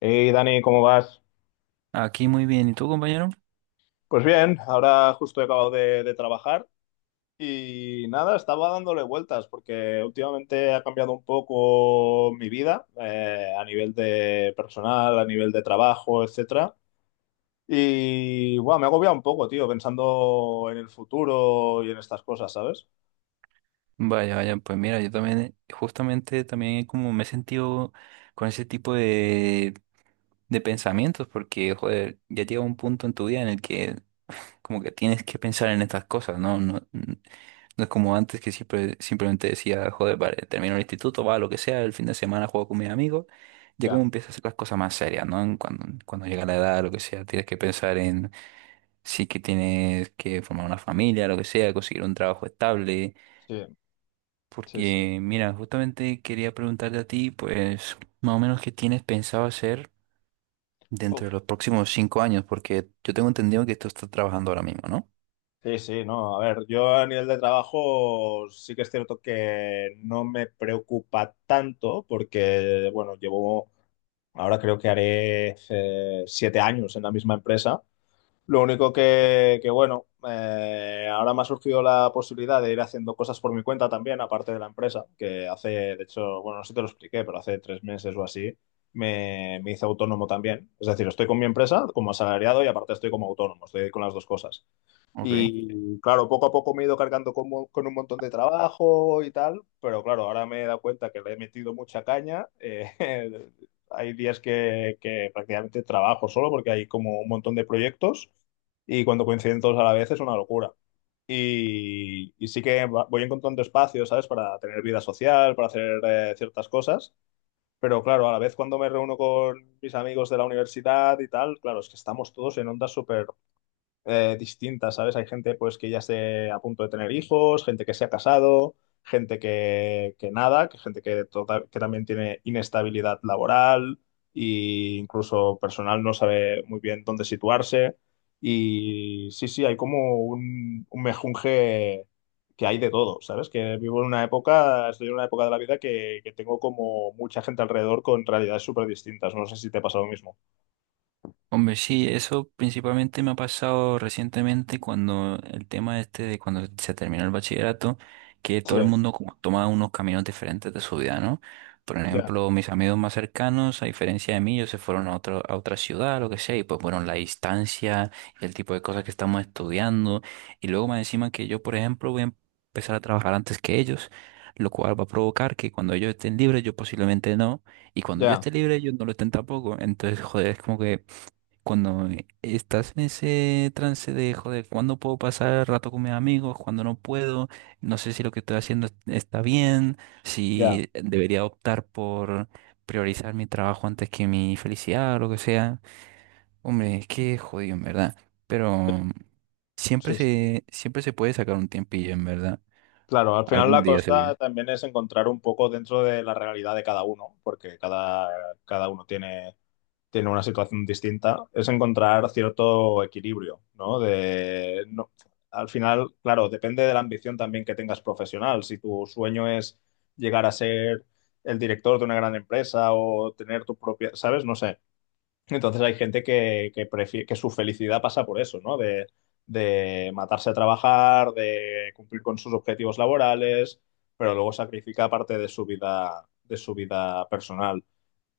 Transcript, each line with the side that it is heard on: left: Hey Dani, ¿cómo vas?
right: Aquí muy bien. ¿Y tú, compañero?
left: Pues bien, ahora justo he acabado de trabajar y nada, estaba dándole vueltas porque últimamente ha cambiado un poco mi vida, a nivel de personal, a nivel de trabajo, etcétera. Y bueno, me ha agobiado un poco, tío, pensando en el futuro y en estas cosas, ¿sabes?
right: Vaya, vaya, pues mira, yo también, justamente también como me he sentido con ese tipo de pensamientos, porque, joder, ya llega un punto en tu vida en el que como que tienes que pensar en estas cosas, ¿no? No es como antes que siempre, simplemente decía, joder, vale, termino el instituto, va, lo que sea, el fin de semana juego con mis amigos, ya como
left: Ya,
right: empiezas a hacer las cosas más serias, ¿no? Cuando llega la edad, lo que sea, tienes que pensar en sí que tienes que formar una familia, lo que sea, conseguir un trabajo estable.
left: sí, sí, sí.
right: Porque, mira, justamente quería preguntarte a ti, pues, más o menos qué tienes pensado hacer dentro
left: Uf.
right: de los próximos 5 años, porque yo tengo entendido que tú estás trabajando ahora mismo, ¿no?
left: Sí, sí, no, a ver, yo a nivel de trabajo sí que es cierto que no me preocupa tanto porque, bueno, llevo. Ahora creo que haré, siete años en la misma empresa. Lo único que bueno, ahora me ha surgido la posibilidad de ir haciendo cosas por mi cuenta también, aparte de la empresa, que hace, de hecho, bueno, no sé si te lo expliqué, pero hace tres meses o así me hice autónomo también. Es decir, estoy con mi empresa como asalariado y aparte estoy como autónomo, estoy con las dos cosas.
right: Ok.
left: Y claro, poco a poco me he ido cargando con un montón de trabajo y tal, pero claro, ahora me he dado cuenta que le he metido mucha caña. Hay días que prácticamente trabajo solo porque hay como un montón de proyectos y cuando coinciden todos a la vez es una locura. Y sí que voy encontrando espacios, ¿sabes? Para tener vida social, para hacer, ciertas cosas, pero claro, a la vez cuando me reúno con mis amigos de la universidad y tal, claro, es que estamos todos en ondas súper, distintas, ¿sabes? Hay gente pues que ya esté a punto de tener hijos, gente que se ha casado, gente que nada, que gente que también tiene inestabilidad laboral e incluso personal no sabe muy bien dónde situarse. Y sí, sí, hay como un mejunje que hay de todo, ¿sabes? Que vivo en una época, estoy en una época de la vida que tengo como mucha gente alrededor con realidades súper distintas. No sé si te pasa lo mismo.
right: Hombre, sí, eso principalmente me ha pasado recientemente cuando el tema este de cuando se terminó el bachillerato, que
left: Sí,
right: todo el mundo como toma unos caminos diferentes de su vida, ¿no? Por
left: ya,
right: ejemplo, mis amigos más cercanos, a diferencia de mí, ellos se fueron a otra ciudad, lo que sea, y pues bueno, la distancia y el tipo de cosas que estamos estudiando, y luego más encima que yo, por ejemplo, voy a empezar a trabajar antes que ellos, lo cual va a provocar que cuando ellos estén libres, yo posiblemente no, y cuando yo
left: ya,
right: esté libre, ellos no lo estén tampoco, entonces, joder, es como que cuando estás en ese trance de, joder, ¿cuándo puedo pasar rato con mis amigos? ¿Cuándo no puedo? No sé si lo que estoy haciendo es- está bien,
left: ya.
right: si debería optar por priorizar mi trabajo antes que mi felicidad o lo que sea. Hombre, es que jodido, en verdad. Pero
left: Sí, sí.
right: siempre se puede sacar un tiempillo, en verdad.
left: Claro, al final
right: Algún
left: la
right: día seguro.
left: costa también es encontrar un poco dentro de la realidad de cada uno, porque cada uno tiene una situación distinta, es encontrar cierto equilibrio, ¿no? De, no, al final, claro, depende de la ambición también que tengas profesional. Si tu sueño es llegar a ser el director de una gran empresa o tener tu propia, ¿sabes? No sé. Entonces hay gente que su felicidad pasa por eso, ¿no? De matarse a trabajar, de cumplir con sus objetivos laborales, pero luego sacrifica parte de su vida personal.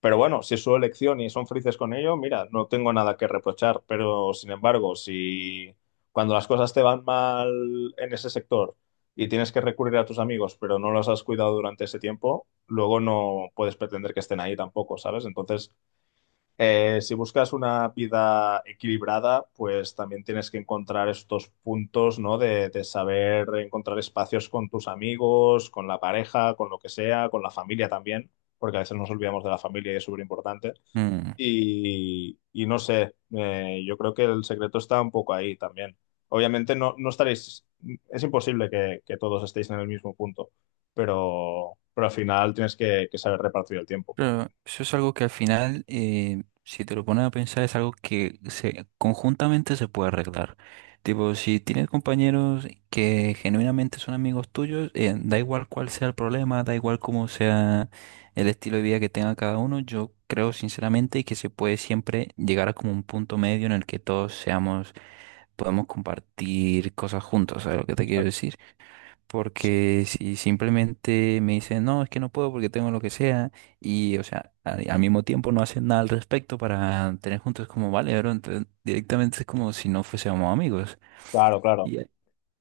left: Pero bueno, si es su elección y son felices con ello, mira, no tengo nada que reprochar. Pero sin embargo, si cuando las cosas te van mal en ese sector y tienes que recurrir a tus amigos, pero no los has cuidado durante ese tiempo, luego no puedes pretender que estén ahí tampoco, ¿sabes? Entonces, si buscas una vida equilibrada, pues también tienes que encontrar estos puntos, ¿no? De saber encontrar espacios con tus amigos, con la pareja, con lo que sea, con la familia también, porque a veces nos olvidamos de la familia y es súper importante.
right: Mm.
left: Y no sé, yo creo que el secreto está un poco ahí también. Obviamente no estaréis, es imposible que todos estéis en el mismo punto, pero al final tienes que saber repartir el tiempo.
right: Claro, eso es algo que al final, si te lo pones a pensar, es algo que conjuntamente se puede arreglar. Tipo, si tienes compañeros que genuinamente son amigos tuyos, da igual cuál sea el problema, da igual cómo sea el estilo de vida que tenga cada uno, yo creo sinceramente que se puede siempre llegar a como un punto medio en el que todos seamos, podemos compartir cosas juntos, ¿sabes lo que te quiero
left: Exacto.
right: decir?
left: Sí, sí.
right: Porque si simplemente me dicen, no, es que no puedo porque tengo lo que sea, y, o sea, al mismo tiempo no hacen nada al respecto para tener juntos, como, vale, bro, entonces directamente es como si no fuésemos amigos.
left: Claro, claro.
right: Y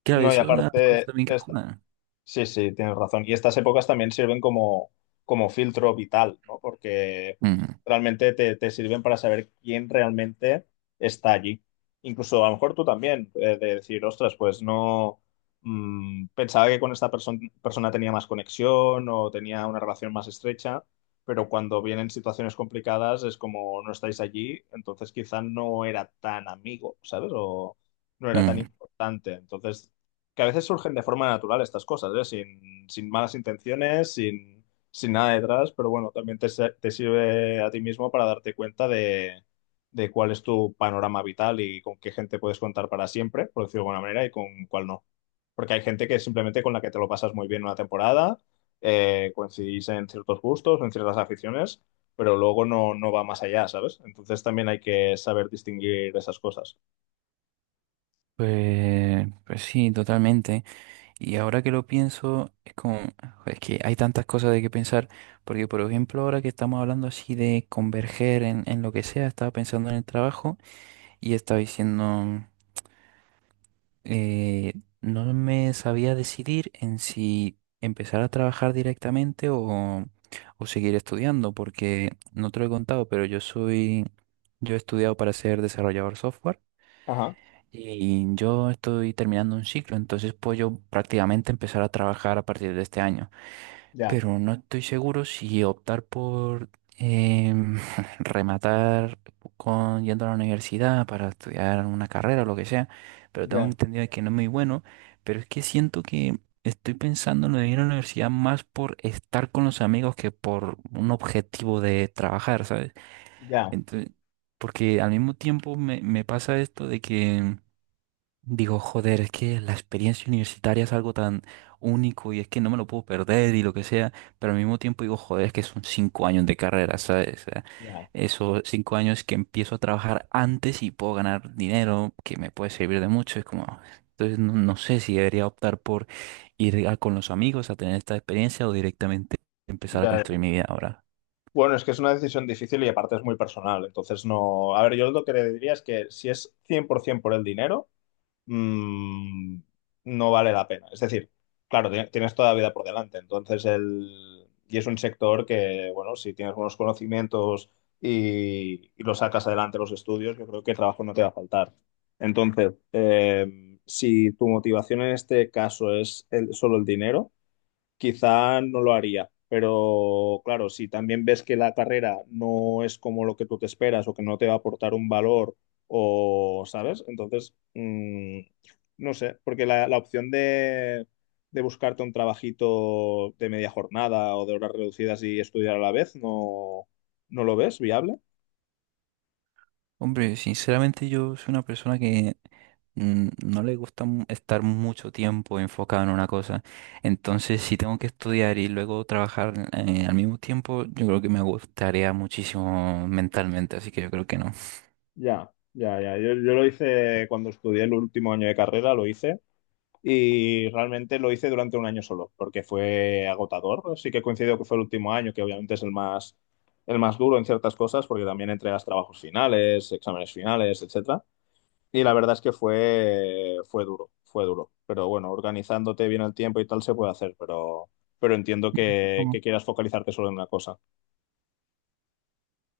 right: claro,
left: No, y
right: eso es una de las cosas
left: aparte,
right: también que juegan.
left: sí, sí, tienes razón. Y estas épocas también sirven como filtro vital, ¿no? Porque
right: Mm,
left: realmente te sirven para saber quién realmente está allí. Incluso a lo mejor tú también, de decir, ostras, pues no, pensaba que con esta persona tenía más conexión o tenía una relación más estrecha, pero cuando vienen situaciones complicadas es como no estáis allí, entonces quizá no era tan amigo, ¿sabes? O no era tan
right: mm.
left: importante. Entonces que a veces surgen de forma natural estas cosas, ¿eh? Sin malas intenciones, sin nada detrás, pero bueno, también te sirve a ti mismo para darte cuenta de cuál es tu panorama vital y con qué gente puedes contar para siempre, por decirlo de alguna manera, y con cuál no. Porque hay gente que simplemente con la que te lo pasas muy bien una temporada, coincidís en ciertos gustos, en ciertas aficiones, pero luego no va más allá, ¿sabes? Entonces también hay que saber distinguir esas cosas.
right: Pues, pues sí, totalmente. Y ahora que lo pienso, es como, es que hay tantas cosas de que pensar, porque, por ejemplo, ahora que estamos hablando así de converger en lo que sea, estaba pensando en el trabajo y estaba diciendo. eh, no me sabía decidir en si empezar a trabajar directamente o seguir estudiando, porque no te lo he contado, yo he estudiado para ser desarrollador software
left: Ajá,
right: y yo estoy terminando un ciclo, entonces puedo yo prácticamente empezar a trabajar a partir de este año,
left: ya,
right: pero no estoy seguro si optar por em, rematar con yendo a la universidad para estudiar una carrera o lo que sea, pero tengo
left: ya,
right: entendido que no es muy bueno, pero es que siento que estoy pensando en lo de ir a la universidad más por estar con los amigos que por un objetivo de trabajar, ¿sabes?
left: ya,
right: Entonces, porque al mismo tiempo me pasa esto de que digo, joder, es que la experiencia universitaria es algo tan único y es que no me lo puedo perder y lo que sea, pero al mismo tiempo digo, joder, es que son 5 años de carrera, ¿sabes? O sea,
left: ya.
right: esos 5 años que empiezo a trabajar antes y puedo ganar dinero que me puede servir de mucho, es como, entonces no, no sé si debería optar por con los amigos a tener esta experiencia o directamente empezar a
left: Ya,
right: construir mi vida ahora.
left: bueno, es que es una decisión difícil y aparte es muy personal. Entonces, no. A ver, yo lo que le diría es que si es 100% por ciento por el dinero, mm, no vale la pena. Es decir, claro, tienes toda la vida por delante. Entonces, y es un sector que, bueno, si tienes buenos conocimientos y lo sacas adelante los estudios, yo creo que trabajo no te va a faltar. Entonces, si tu motivación en este caso es solo el dinero, quizá no lo haría. Pero claro, si también ves que la carrera no es como lo que tú te esperas o que no te va a aportar un valor o, ¿sabes? Entonces, no sé, porque la opción de buscarte un trabajito de media jornada o de horas reducidas y estudiar a la vez, ¿no lo ves viable?
right: Hombre, sinceramente yo soy una persona que no le gusta estar mucho tiempo enfocado en una cosa. Entonces, si tengo que estudiar y luego trabajar al mismo tiempo, yo creo que me gustaría muchísimo mentalmente, así que yo creo que no.
left: Ya, ya, ya. Yo lo hice cuando estudié el último año de carrera, lo hice y realmente lo hice durante un año solo, porque fue agotador. Sí que coincido que fue el último año, que obviamente es el más duro en ciertas cosas, porque también entregas trabajos finales, exámenes finales, etcétera. Y la verdad es que fue, fue duro, fue duro. Pero bueno, organizándote bien el tiempo y tal se puede hacer, pero entiendo que,
right: Ujú.
left: que quieras focalizarte solo en una cosa.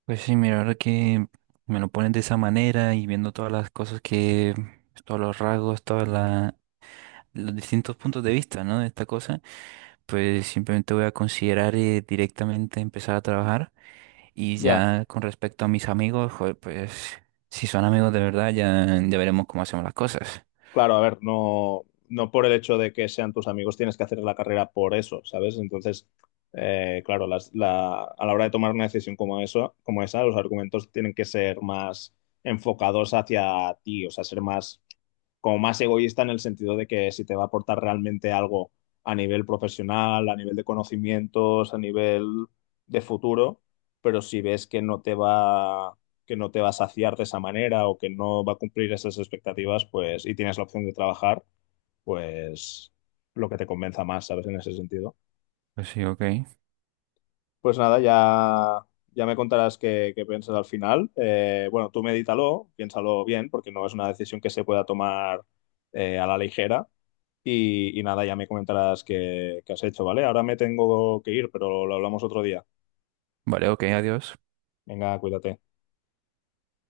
right: Pues sí, mira, ahora que me lo pones de esa manera y viendo todas las cosas pues, todos los rasgos, todos los distintos puntos de vista, ¿no? De esta cosa, pues simplemente voy a considerar directamente empezar a trabajar. Y
left: Ya.
right: ya con respecto a mis amigos, joder, pues si son amigos de verdad, ya, ya veremos cómo hacemos las cosas.
left: Claro, a ver, no por el hecho de que sean tus amigos tienes que hacer la carrera por eso, ¿sabes? Entonces, claro, a la hora de tomar una decisión como eso, como esa, los argumentos tienen que ser más enfocados hacia ti, o sea, ser más, como más egoísta en el sentido de que si te va a aportar realmente algo a nivel profesional, a nivel de conocimientos, a nivel de futuro, pero si ves que no te va que no te va a saciar de esa manera o que no va a cumplir esas expectativas, pues, y tienes la opción de trabajar, pues lo que te convenza más, ¿sabes? En ese sentido.
right: Pues sí, ok.
left: Pues nada, ya me contarás qué piensas al final. Bueno, tú medítalo, piénsalo bien, porque no es una decisión que se pueda tomar, a la ligera. Y nada, ya me comentarás qué has hecho, ¿vale? Ahora me tengo que ir, pero lo hablamos otro día.
right: Vale, ok, adiós.
left: Venga, cuídate.